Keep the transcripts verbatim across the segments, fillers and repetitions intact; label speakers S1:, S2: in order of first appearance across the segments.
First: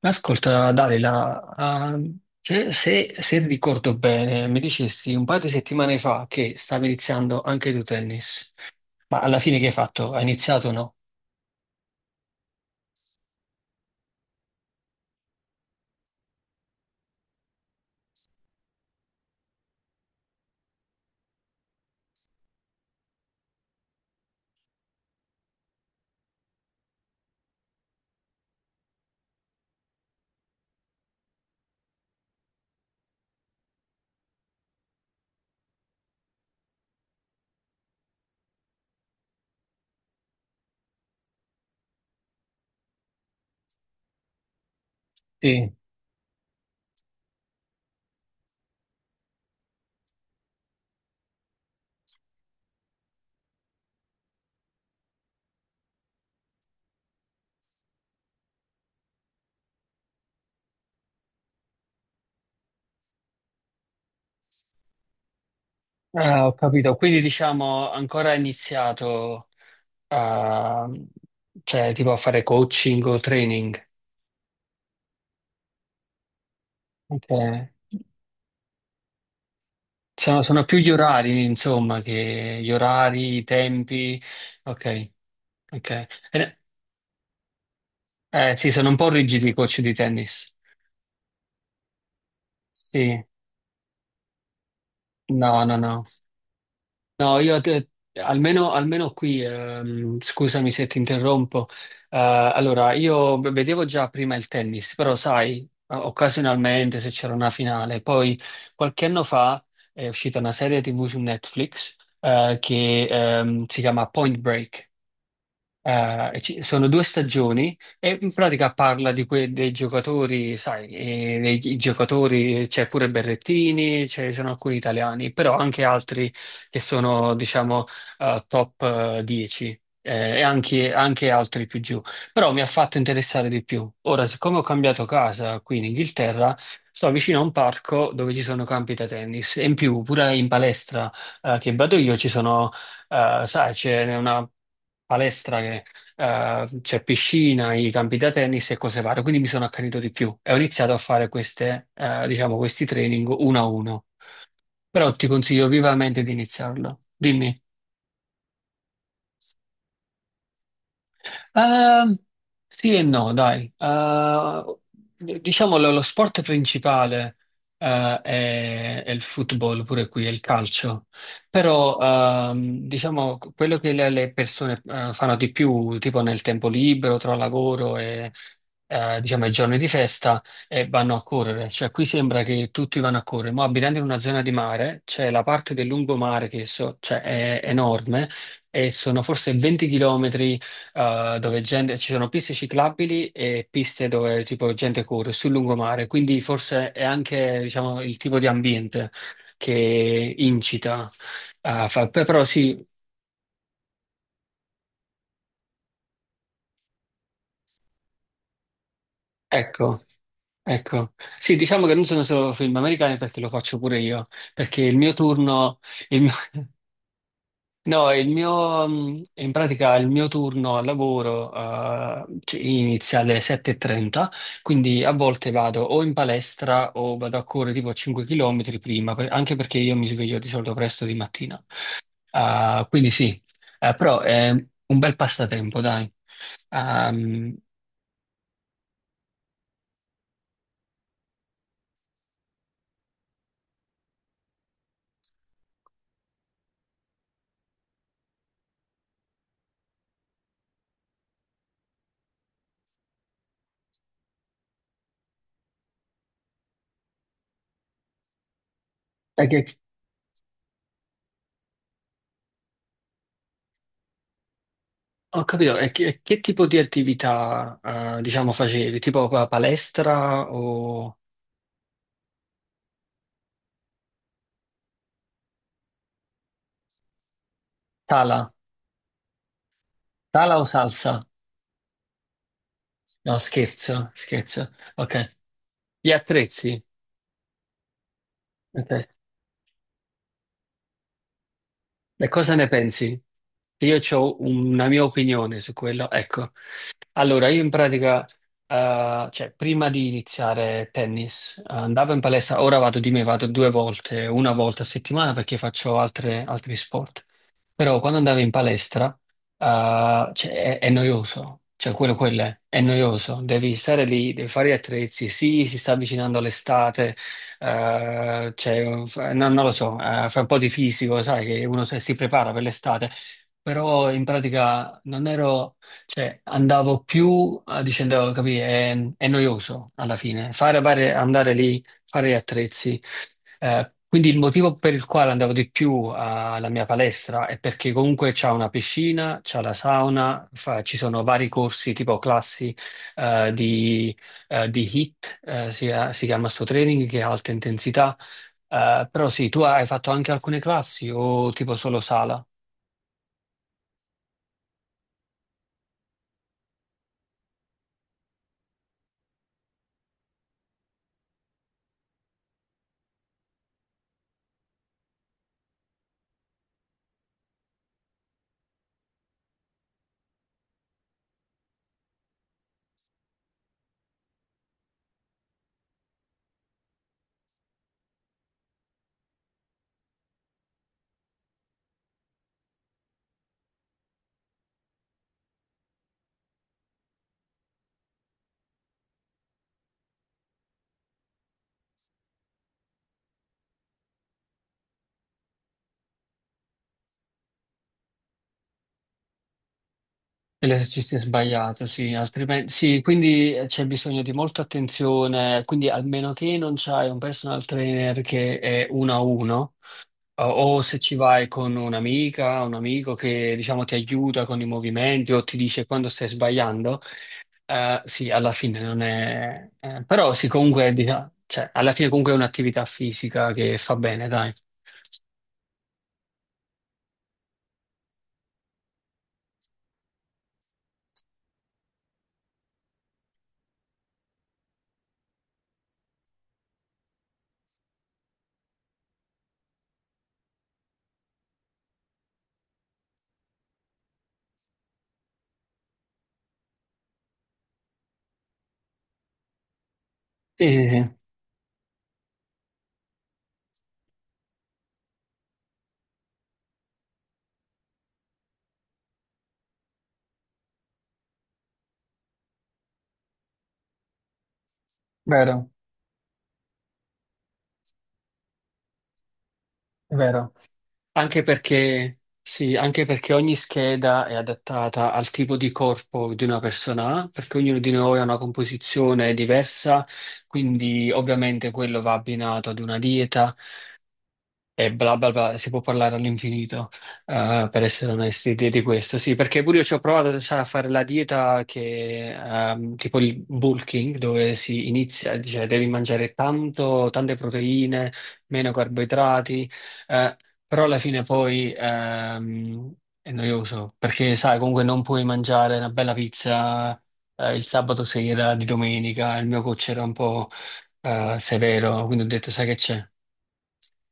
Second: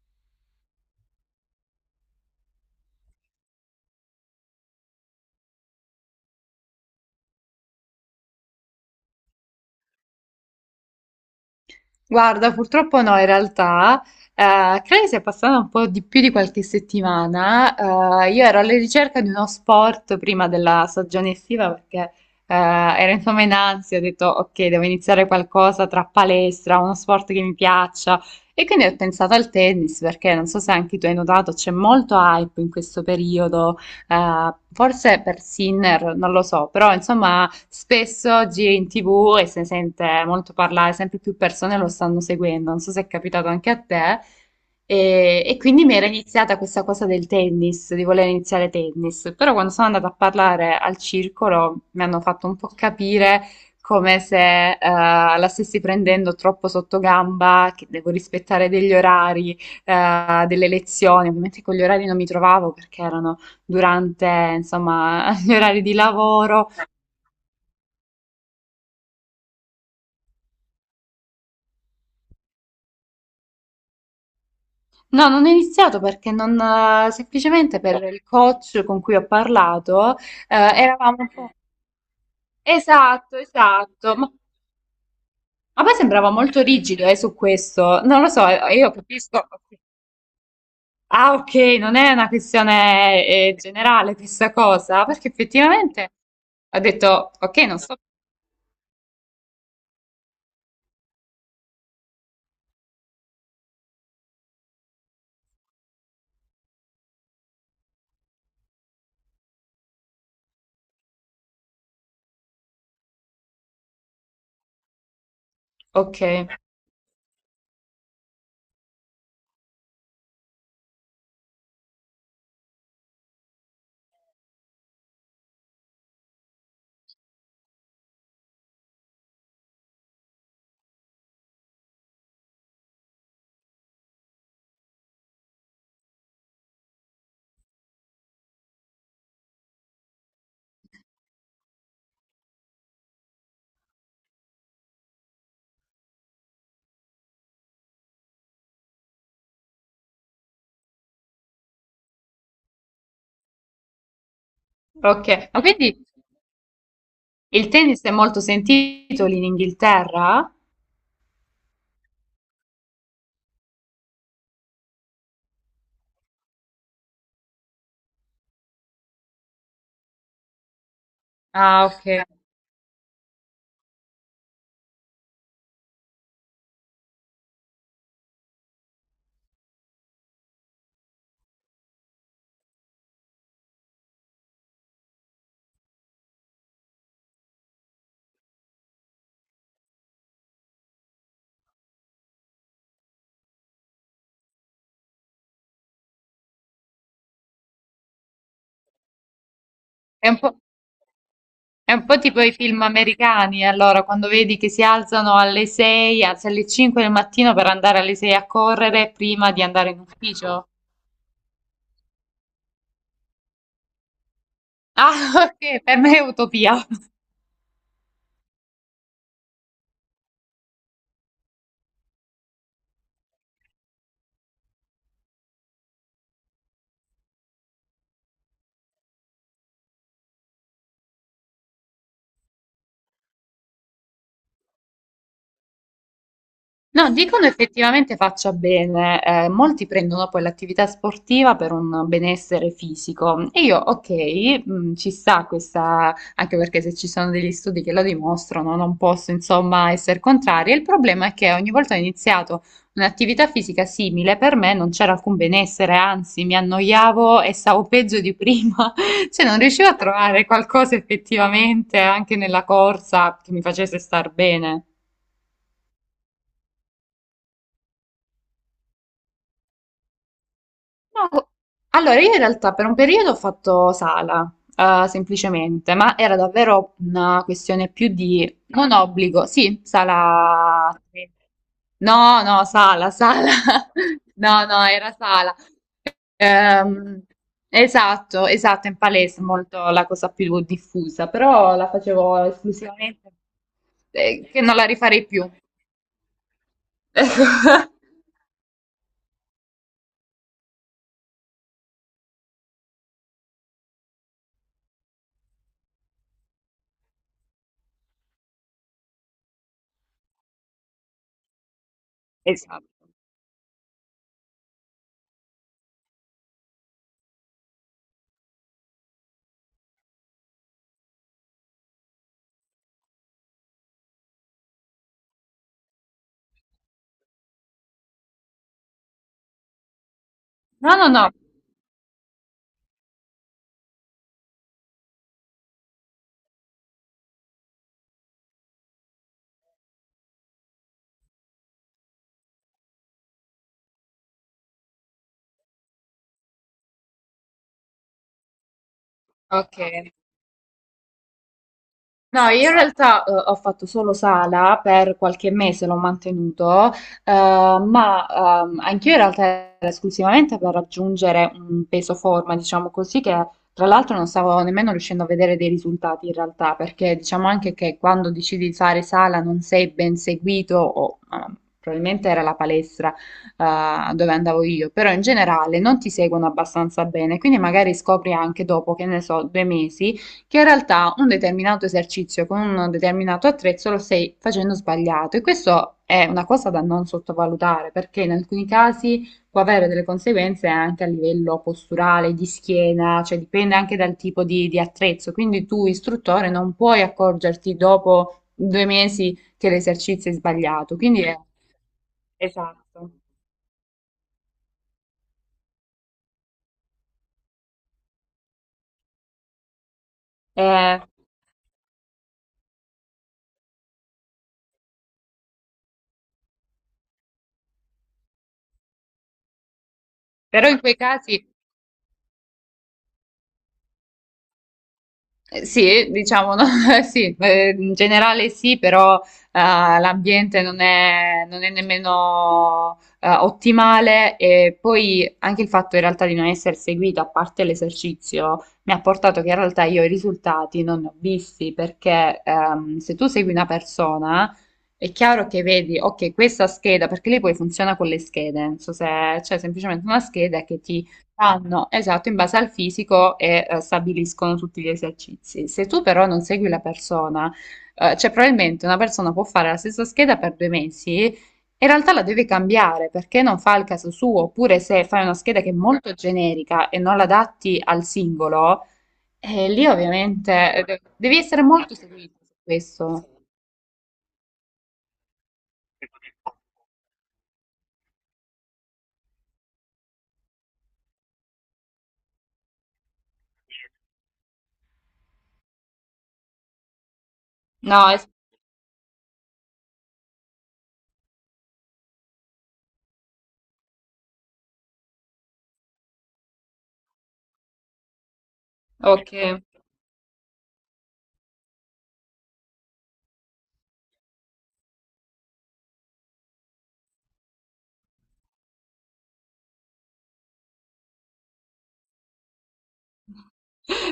S1: Ascolta, Dalila, ah, se, se- se ricordo bene, mi dicesti un paio di settimane fa che stavi iniziando anche tu tennis, ma alla fine che hai fatto? Hai iniziato o no?
S2: Guarda, purtroppo no, in realtà, eh, credo che sia passata un po' di più di qualche settimana. Eh, io ero alla ricerca di uno sport prima della stagione estiva perché eh, ero insomma in ansia, ho detto ok, devo iniziare qualcosa tra palestra, uno sport che mi piaccia e quindi ho pensato al tennis perché non so se anche tu hai notato, c'è molto hype in questo periodo, eh, forse per Sinner, non lo so, però insomma spesso oggi è in T V e se ne sente molto parlare, sempre più persone lo stanno seguendo, non so se è capitato anche a te. E, e
S1: Sì.
S2: quindi mi era iniziata questa cosa del tennis, di voler iniziare tennis, però quando sono andata a parlare al circolo mi hanno fatto un po' capire come se eh, la stessi prendendo troppo sotto gamba, che devo rispettare degli orari, eh, delle lezioni. Ovviamente con gli orari non mi trovavo perché erano durante, insomma, gli orari di
S1: Ah, ho
S2: lavoro.
S1: capito, quindi diciamo ancora hai iniziato a, cioè, tipo a fare coaching o training.
S2: No, non ho iniziato perché non, eh,
S1: Ok.
S2: semplicemente per il coach con cui ho parlato, eh,
S1: Sono, sono più gli
S2: eravamo un
S1: orari,
S2: po'...
S1: insomma, che gli orari,
S2: Esatto,
S1: i
S2: esatto.
S1: tempi.
S2: Ma
S1: Ok,
S2: a
S1: ok.
S2: me sembrava
S1: Eh,
S2: molto rigido, eh, su questo. Non lo so,
S1: eh, sì,
S2: eh,
S1: sono
S2: io
S1: un po'
S2: capisco.
S1: rigidi i coach di tennis.
S2: Ah, ok, non è una
S1: Sì.
S2: questione, eh, generale questa cosa, perché
S1: No, no, no.
S2: effettivamente ho detto,
S1: No,
S2: ok,
S1: io
S2: non
S1: te-
S2: so.
S1: almeno, almeno qui, ehm, scusami se ti interrompo. Eh, allora, io v- vedevo già prima il tennis, però sai, o- occasionalmente se c'era una finale. Poi qualche anno fa è uscita una serie T V su Netflix, eh, che, ehm, si chiama Point Break.
S2: Ok,
S1: Eh, ci- sono due stagioni e in pratica parla di que- dei giocatori, sai, eh, dei gi- giocatori, c'è pure Berrettini, ci sono alcuni italiani, però anche altri che sono, diciamo, eh, top eh, dieci eh, e anche, anche altri più giù. Però mi ha fatto interessare di più. Ora, siccome ho cambiato casa qui in Inghilterra, sto vicino a un parco dove ci sono campi da tennis e in più pure in palestra eh, che vado io ci sono. Eh, sai, c'è una palestra che eh, c'è piscina, i campi da tennis e cose varie, quindi mi sono accanito di più e ho iniziato a fare queste, eh, diciamo, questi training uno a uno. Però ti
S2: ok. Ma
S1: consiglio
S2: quindi
S1: vivamente di iniziarlo. Dimmi.
S2: il tennis è molto sentito lì in Inghilterra?
S1: Ehm, sì e no, dai. Eh, diciamo lo, lo sport principale eh, è, è il football, pure qui, è il calcio.
S2: Ah,
S1: Però
S2: ok.
S1: ehm, diciamo quello che le, le persone eh, fanno di più, tipo nel tempo libero, tra lavoro e eh, diciamo i giorni di festa, e vanno a correre. Cioè qui sembra che tutti vanno a correre, ma abitando in una zona di mare, c'è la parte del lungomare che so- cioè, è enorme e sono forse venti chilometri eh, dove gente- ci sono piste ciclabili e piste dove tipo gente corre sul lungomare, quindi forse è anche diciamo, il tipo di ambiente
S2: È
S1: che
S2: un po'...
S1: incita a
S2: È un
S1: fare.
S2: po'
S1: Però
S2: tipo i
S1: sì,
S2: film americani, allora, quando vedi che si alzano alle sei, anzi alle cinque del mattino per andare alle sei a correre prima di andare
S1: ecco,
S2: in ufficio.
S1: ecco. Sì, diciamo che non sono solo film americani perché lo faccio pure io, perché il mio
S2: Ah,
S1: turno,
S2: ok, per me è
S1: il
S2: utopia.
S1: no, il mio, mh, in pratica il mio turno al lavoro eh, ci- inizia alle sette e trenta, quindi a volte vado o in palestra o vado a correre tipo cinque chilometri prima, per- anche perché io mi sveglio di solito presto di mattina. Ah, quindi sì, eh, però è un bel passatempo, dai.
S2: No, dicono
S1: Ehm,
S2: effettivamente faccia bene, eh, molti prendono poi l'attività sportiva per un benessere fisico e io, ok, mh, ci sta questa, anche perché se ci sono degli studi che lo dimostrano, non posso insomma essere contraria. Il problema è che ogni volta che ho iniziato un'attività fisica simile, per me non c'era alcun benessere, anzi mi annoiavo e stavo peggio di prima,
S1: è
S2: cioè non
S1: che-
S2: riuscivo a trovare qualcosa effettivamente anche nella corsa che mi facesse star bene.
S1: ho capito, e che, che tipo di attività eh, diciamo facevi? Tipo pa- palestra o
S2: No, allora, io in realtà per un periodo ho fatto sala, eh, semplicemente, ma era davvero una questione più
S1: tala?
S2: di non obbligo, sì,
S1: Tala o
S2: sala.
S1: salsa?
S2: No, no, sala,
S1: No,
S2: sala.
S1: scherzo,
S2: No,
S1: scherzo.
S2: no, era
S1: Ok.
S2: sala.
S1: Gli attrezzi.
S2: Ehm, esatto, esatto, in
S1: Ok.
S2: palestra è molto la cosa più diffusa, però la
S1: E
S2: facevo
S1: cosa ne pensi?
S2: esclusivamente,
S1: Che Io ho
S2: eh, che non la
S1: una mia
S2: rifarei più.
S1: opinione su quello. Ecco. Allora, io in
S2: Ecco.
S1: pratica, eh, cioè, prima di iniziare tennis, eh, andavo in palestra, ora vado di me, vado due volte, una volta a settimana perché faccio altre- altri sport. Però quando andavi in palestra, eh, cioè, è, è noioso, cioè quello, quello è, è
S2: Esatto.
S1: noioso, devi stare lì, devi fare gli attrezzi, sì, si sta avvicinando l'estate, eh, cioè, fa- non, non lo so, eh, fa un po' di fisico, sai, che uno se- si prepara per l'estate, però in pratica non ero, cioè andavo più eh, dicendo, capì, è, è noioso alla fine, fare,
S2: No, no,
S1: fare-
S2: no.
S1: andare lì, fare gli attrezzi. Eh, quindi il motivo per il quale andavo di più alla mia palestra è perché comunque c'è una piscina, c'è la sauna, fa- ci sono vari corsi tipo classi eh, di, eh, di H I I T, eh, si, eh, si chiama sto training che è alta intensità. Eh, però sì, tu
S2: Ok.
S1: hai fatto anche alcune classi o tipo solo sala?
S2: No, io in realtà eh, ho fatto solo sala per qualche mese, l'ho mantenuto, eh, ma ehm, anch'io in realtà era esclusivamente per raggiungere un peso forma, diciamo così, che tra l'altro non stavo nemmeno riuscendo a vedere dei risultati in realtà, perché diciamo anche che quando decidi di fare sala non sei ben seguito, o ehm, probabilmente era la palestra eh, dove andavo io, però in generale non ti seguono abbastanza bene, quindi magari scopri anche dopo, che ne so, due mesi che in realtà un determinato esercizio con un determinato attrezzo lo stai facendo sbagliato e questo è una cosa da non sottovalutare perché in alcuni casi può avere delle conseguenze anche a livello posturale, di schiena, cioè dipende anche dal tipo di, di attrezzo, quindi tu istruttore non puoi accorgerti dopo due mesi che l'esercizio è sbagliato,
S1: L'esercizio è
S2: quindi è
S1: sbagliato, sì, altrimenti,
S2: esatto.
S1: sì, quindi eh, c'è bisogno di molta attenzione, quindi almeno che non c'hai un personal trainer che è uno a uno, O o se
S2: Eh,
S1: ci vai con un'amica, un amico che diciamo ti aiuta con i movimenti o ti dice quando stai sbagliando, eh, sì, alla fine non è... eh, però sì,
S2: Però in
S1: comunque,
S2: quei
S1: dica-
S2: casi...
S1: cioè, alla fine comunque è un'attività fisica che fa bene, dai.
S2: Eh, Sì, diciamo, no? Sì, eh, in generale sì, però eh, l'ambiente non è, non è nemmeno eh, ottimale e poi anche il fatto in realtà di non essere seguita, a parte l'esercizio, mi ha portato che in realtà io i risultati non ne ho visti perché ehm, se tu segui una persona è chiaro che vedi, ok, questa scheda, perché lei poi funziona con le schede, non so se c'è semplicemente una scheda
S1: Sì,
S2: che
S1: sì,
S2: ti
S1: sì,
S2: fanno, esatto, in base al fisico e eh, stabiliscono tutti gli esercizi. Se tu però non segui la persona, eh, cioè probabilmente una persona può fare la stessa scheda per due mesi e in realtà la deve cambiare perché non fa il caso suo, oppure se fai una scheda che
S1: vero,
S2: è molto generica e non la adatti al singolo, eh, lì
S1: è vero.
S2: ovviamente eh, devi
S1: Anche
S2: essere molto
S1: perché,
S2: seguito su
S1: sì, anche
S2: questo.
S1: perché ogni scheda è adattata al tipo di corpo di una persona, ha, perché ognuno di noi ha una composizione diversa, quindi ovviamente quello va abbinato ad una dieta e bla bla bla, si può parlare all'infinito, eh, per
S2: No,
S1: essere
S2: es-
S1: onesti, di, di questo. Sì, perché pure io ci ho provato sai, a fare la dieta che, ehm, tipo il bulking, dove si inizia, cioè devi mangiare tanto, tante proteine, meno
S2: ok.
S1: carboidrati, eh, però alla fine poi ehm, è noioso, perché sai, comunque non puoi mangiare una bella pizza, eh, il sabato sera, di domenica, il mio coach era un po' eh, severo, quindi ho detto, sai che c'è?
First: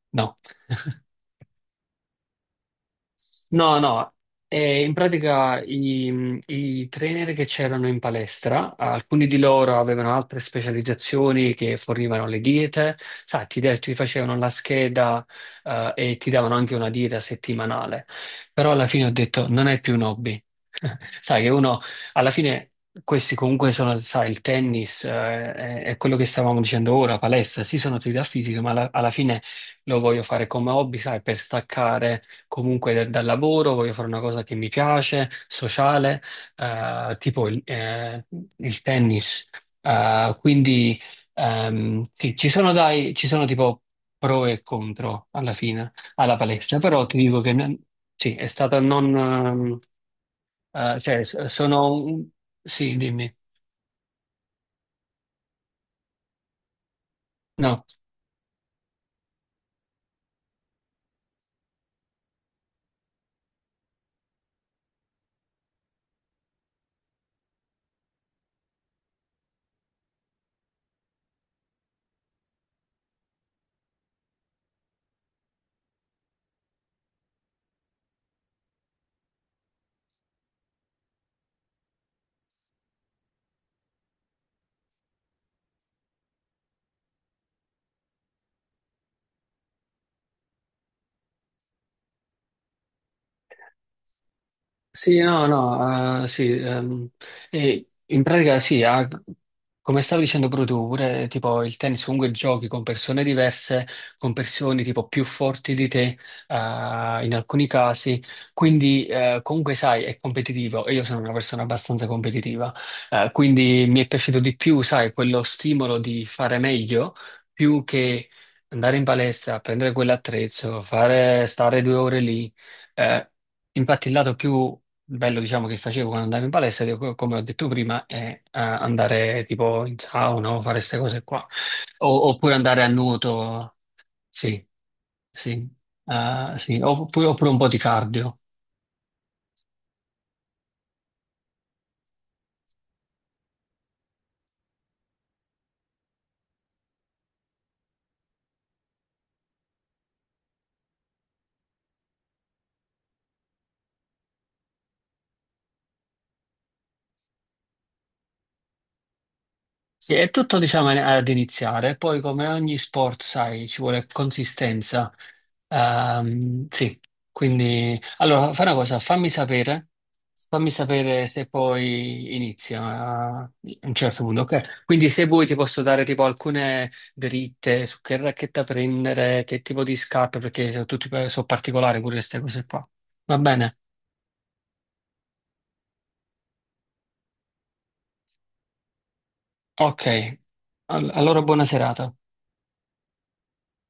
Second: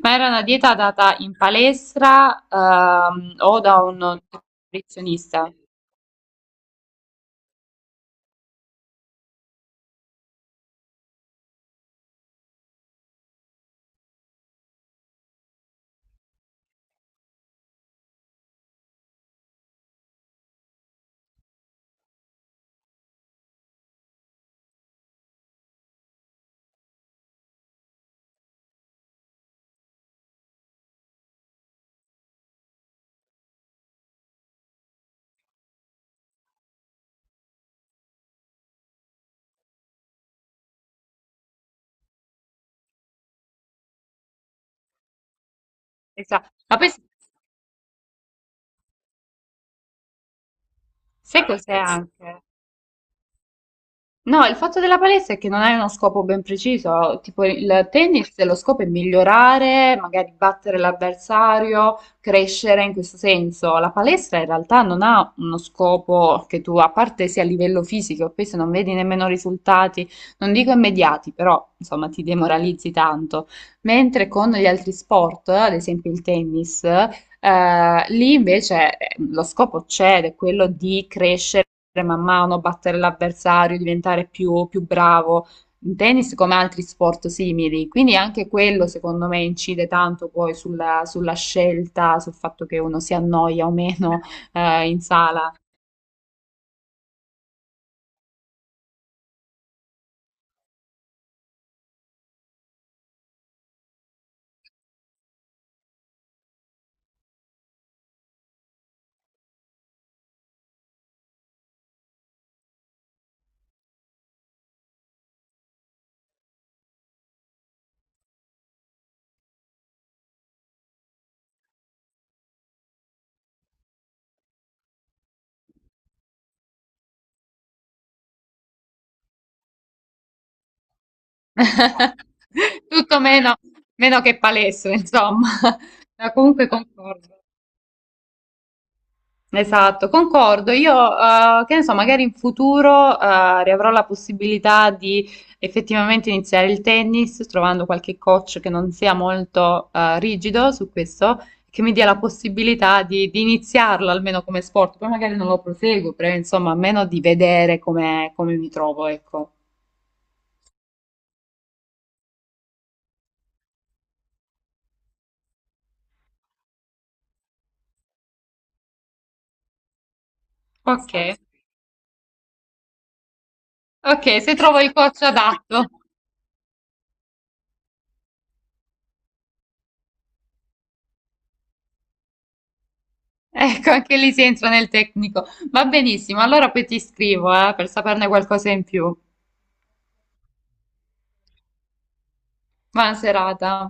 S2: Ma era
S1: No.
S2: una dieta data in palestra, ehm, o
S1: No,
S2: da un
S1: no, eh, in
S2: nutrizionista?
S1: pratica i, i trainer che c'erano in palestra, alcuni di loro avevano altre specializzazioni che fornivano le diete, sai, ti, de- ti facevano la scheda, eh, e ti davano anche una dieta settimanale, però alla fine ho detto non è più un hobby. Sai che uno, alla fine questi comunque sono, sai, il tennis, eh, è, è quello che stavamo dicendo ora, palestra, sì sono attività fisiche, ma alla alla fine lo voglio fare come hobby, sai, per staccare comunque da- dal lavoro, voglio fare una cosa che mi piace, sociale, eh, tipo il, eh, il tennis. Eh, quindi ehm, sì, ci sono, dai, ci sono tipo pro e contro alla fine alla
S2: Esatto. Ma
S1: palestra,
S2: poi s-
S1: però ti dico che non- sì, è stata non... ehm, eh, cioè, s-
S2: sai cos'è
S1: sono... un-
S2: anche?
S1: Sì, dimmi.
S2: No, il fatto della palestra è che non hai uno scopo ben preciso, tipo
S1: No.
S2: il tennis, lo scopo è migliorare, magari battere l'avversario, crescere in questo senso. La palestra in realtà non ha uno scopo che tu, a parte sia a livello fisico, poi se non vedi nemmeno risultati, non dico immediati, però insomma ti demoralizzi tanto. Mentre con gli altri sport, ad esempio il tennis, eh, lì invece eh, lo scopo c'è, ed è quello di crescere man mano, battere l'avversario, diventare più, più bravo in tennis come altri sport simili. Quindi anche quello, secondo me, incide tanto poi sulla, sulla scelta, sul fatto che uno si annoia o meno eh, in
S1: Sì, no,
S2: sala.
S1: no, eh, sì, ehm, e in pratica sì, ha- come stavi dicendo proprio tu, pure tipo il tennis comunque giochi con persone diverse, con persone tipo più forti di te, eh, in alcuni casi, quindi eh, comunque sai, è competitivo e io sono una persona abbastanza competitiva, eh, quindi mi è piaciuto di più, sai, quello stimolo di fare meglio più che andare in palestra, prendere quell'attrezzo, fare, stare due ore lì. eh, Infatti, il lato più bello, diciamo, che facevo quando andavo in palestra, che co- come ho detto prima, è eh, andare tipo in sauna o fare queste cose qua. O- oppure andare a
S2: Tutto meno,
S1: nuoto,
S2: meno che
S1: sì,
S2: palestra, insomma.
S1: sì,
S2: Ma
S1: eh,
S2: comunque
S1: sì. Oppure,
S2: concordo.
S1: oppure un po' di cardio.
S2: Esatto, concordo. Io, eh, che ne so, magari in futuro, eh, riavrò la possibilità di effettivamente iniziare il tennis, trovando qualche coach che non sia molto, eh, rigido su questo, che mi dia la possibilità di, di iniziarlo almeno come sport. Poi magari non lo proseguo, però insomma, almeno di vedere come, come mi trovo, ecco.
S1: Sì, è tutto, diciamo, ad iniziare. Poi, come ogni sport, sai, ci vuole consistenza. Ehm, sì, quindi allora fai una cosa, fammi sapere, fammi
S2: Ok,
S1: sapere se poi inizia a un certo
S2: ok,
S1: punto,
S2: se trovo
S1: ok?
S2: il
S1: Quindi
S2: coach
S1: se vuoi ti posso
S2: adatto.
S1: dare tipo alcune dritte su che racchetta prendere, che tipo di scarpe, perché sono tutti sono particolari pure queste cose qua. Va bene?
S2: Ecco, anche lì si entra nel tecnico. Va benissimo, allora poi ti scrivo, eh, per saperne qualcosa in più.
S1: Ok, All- allora buona serata.
S2: Buona serata.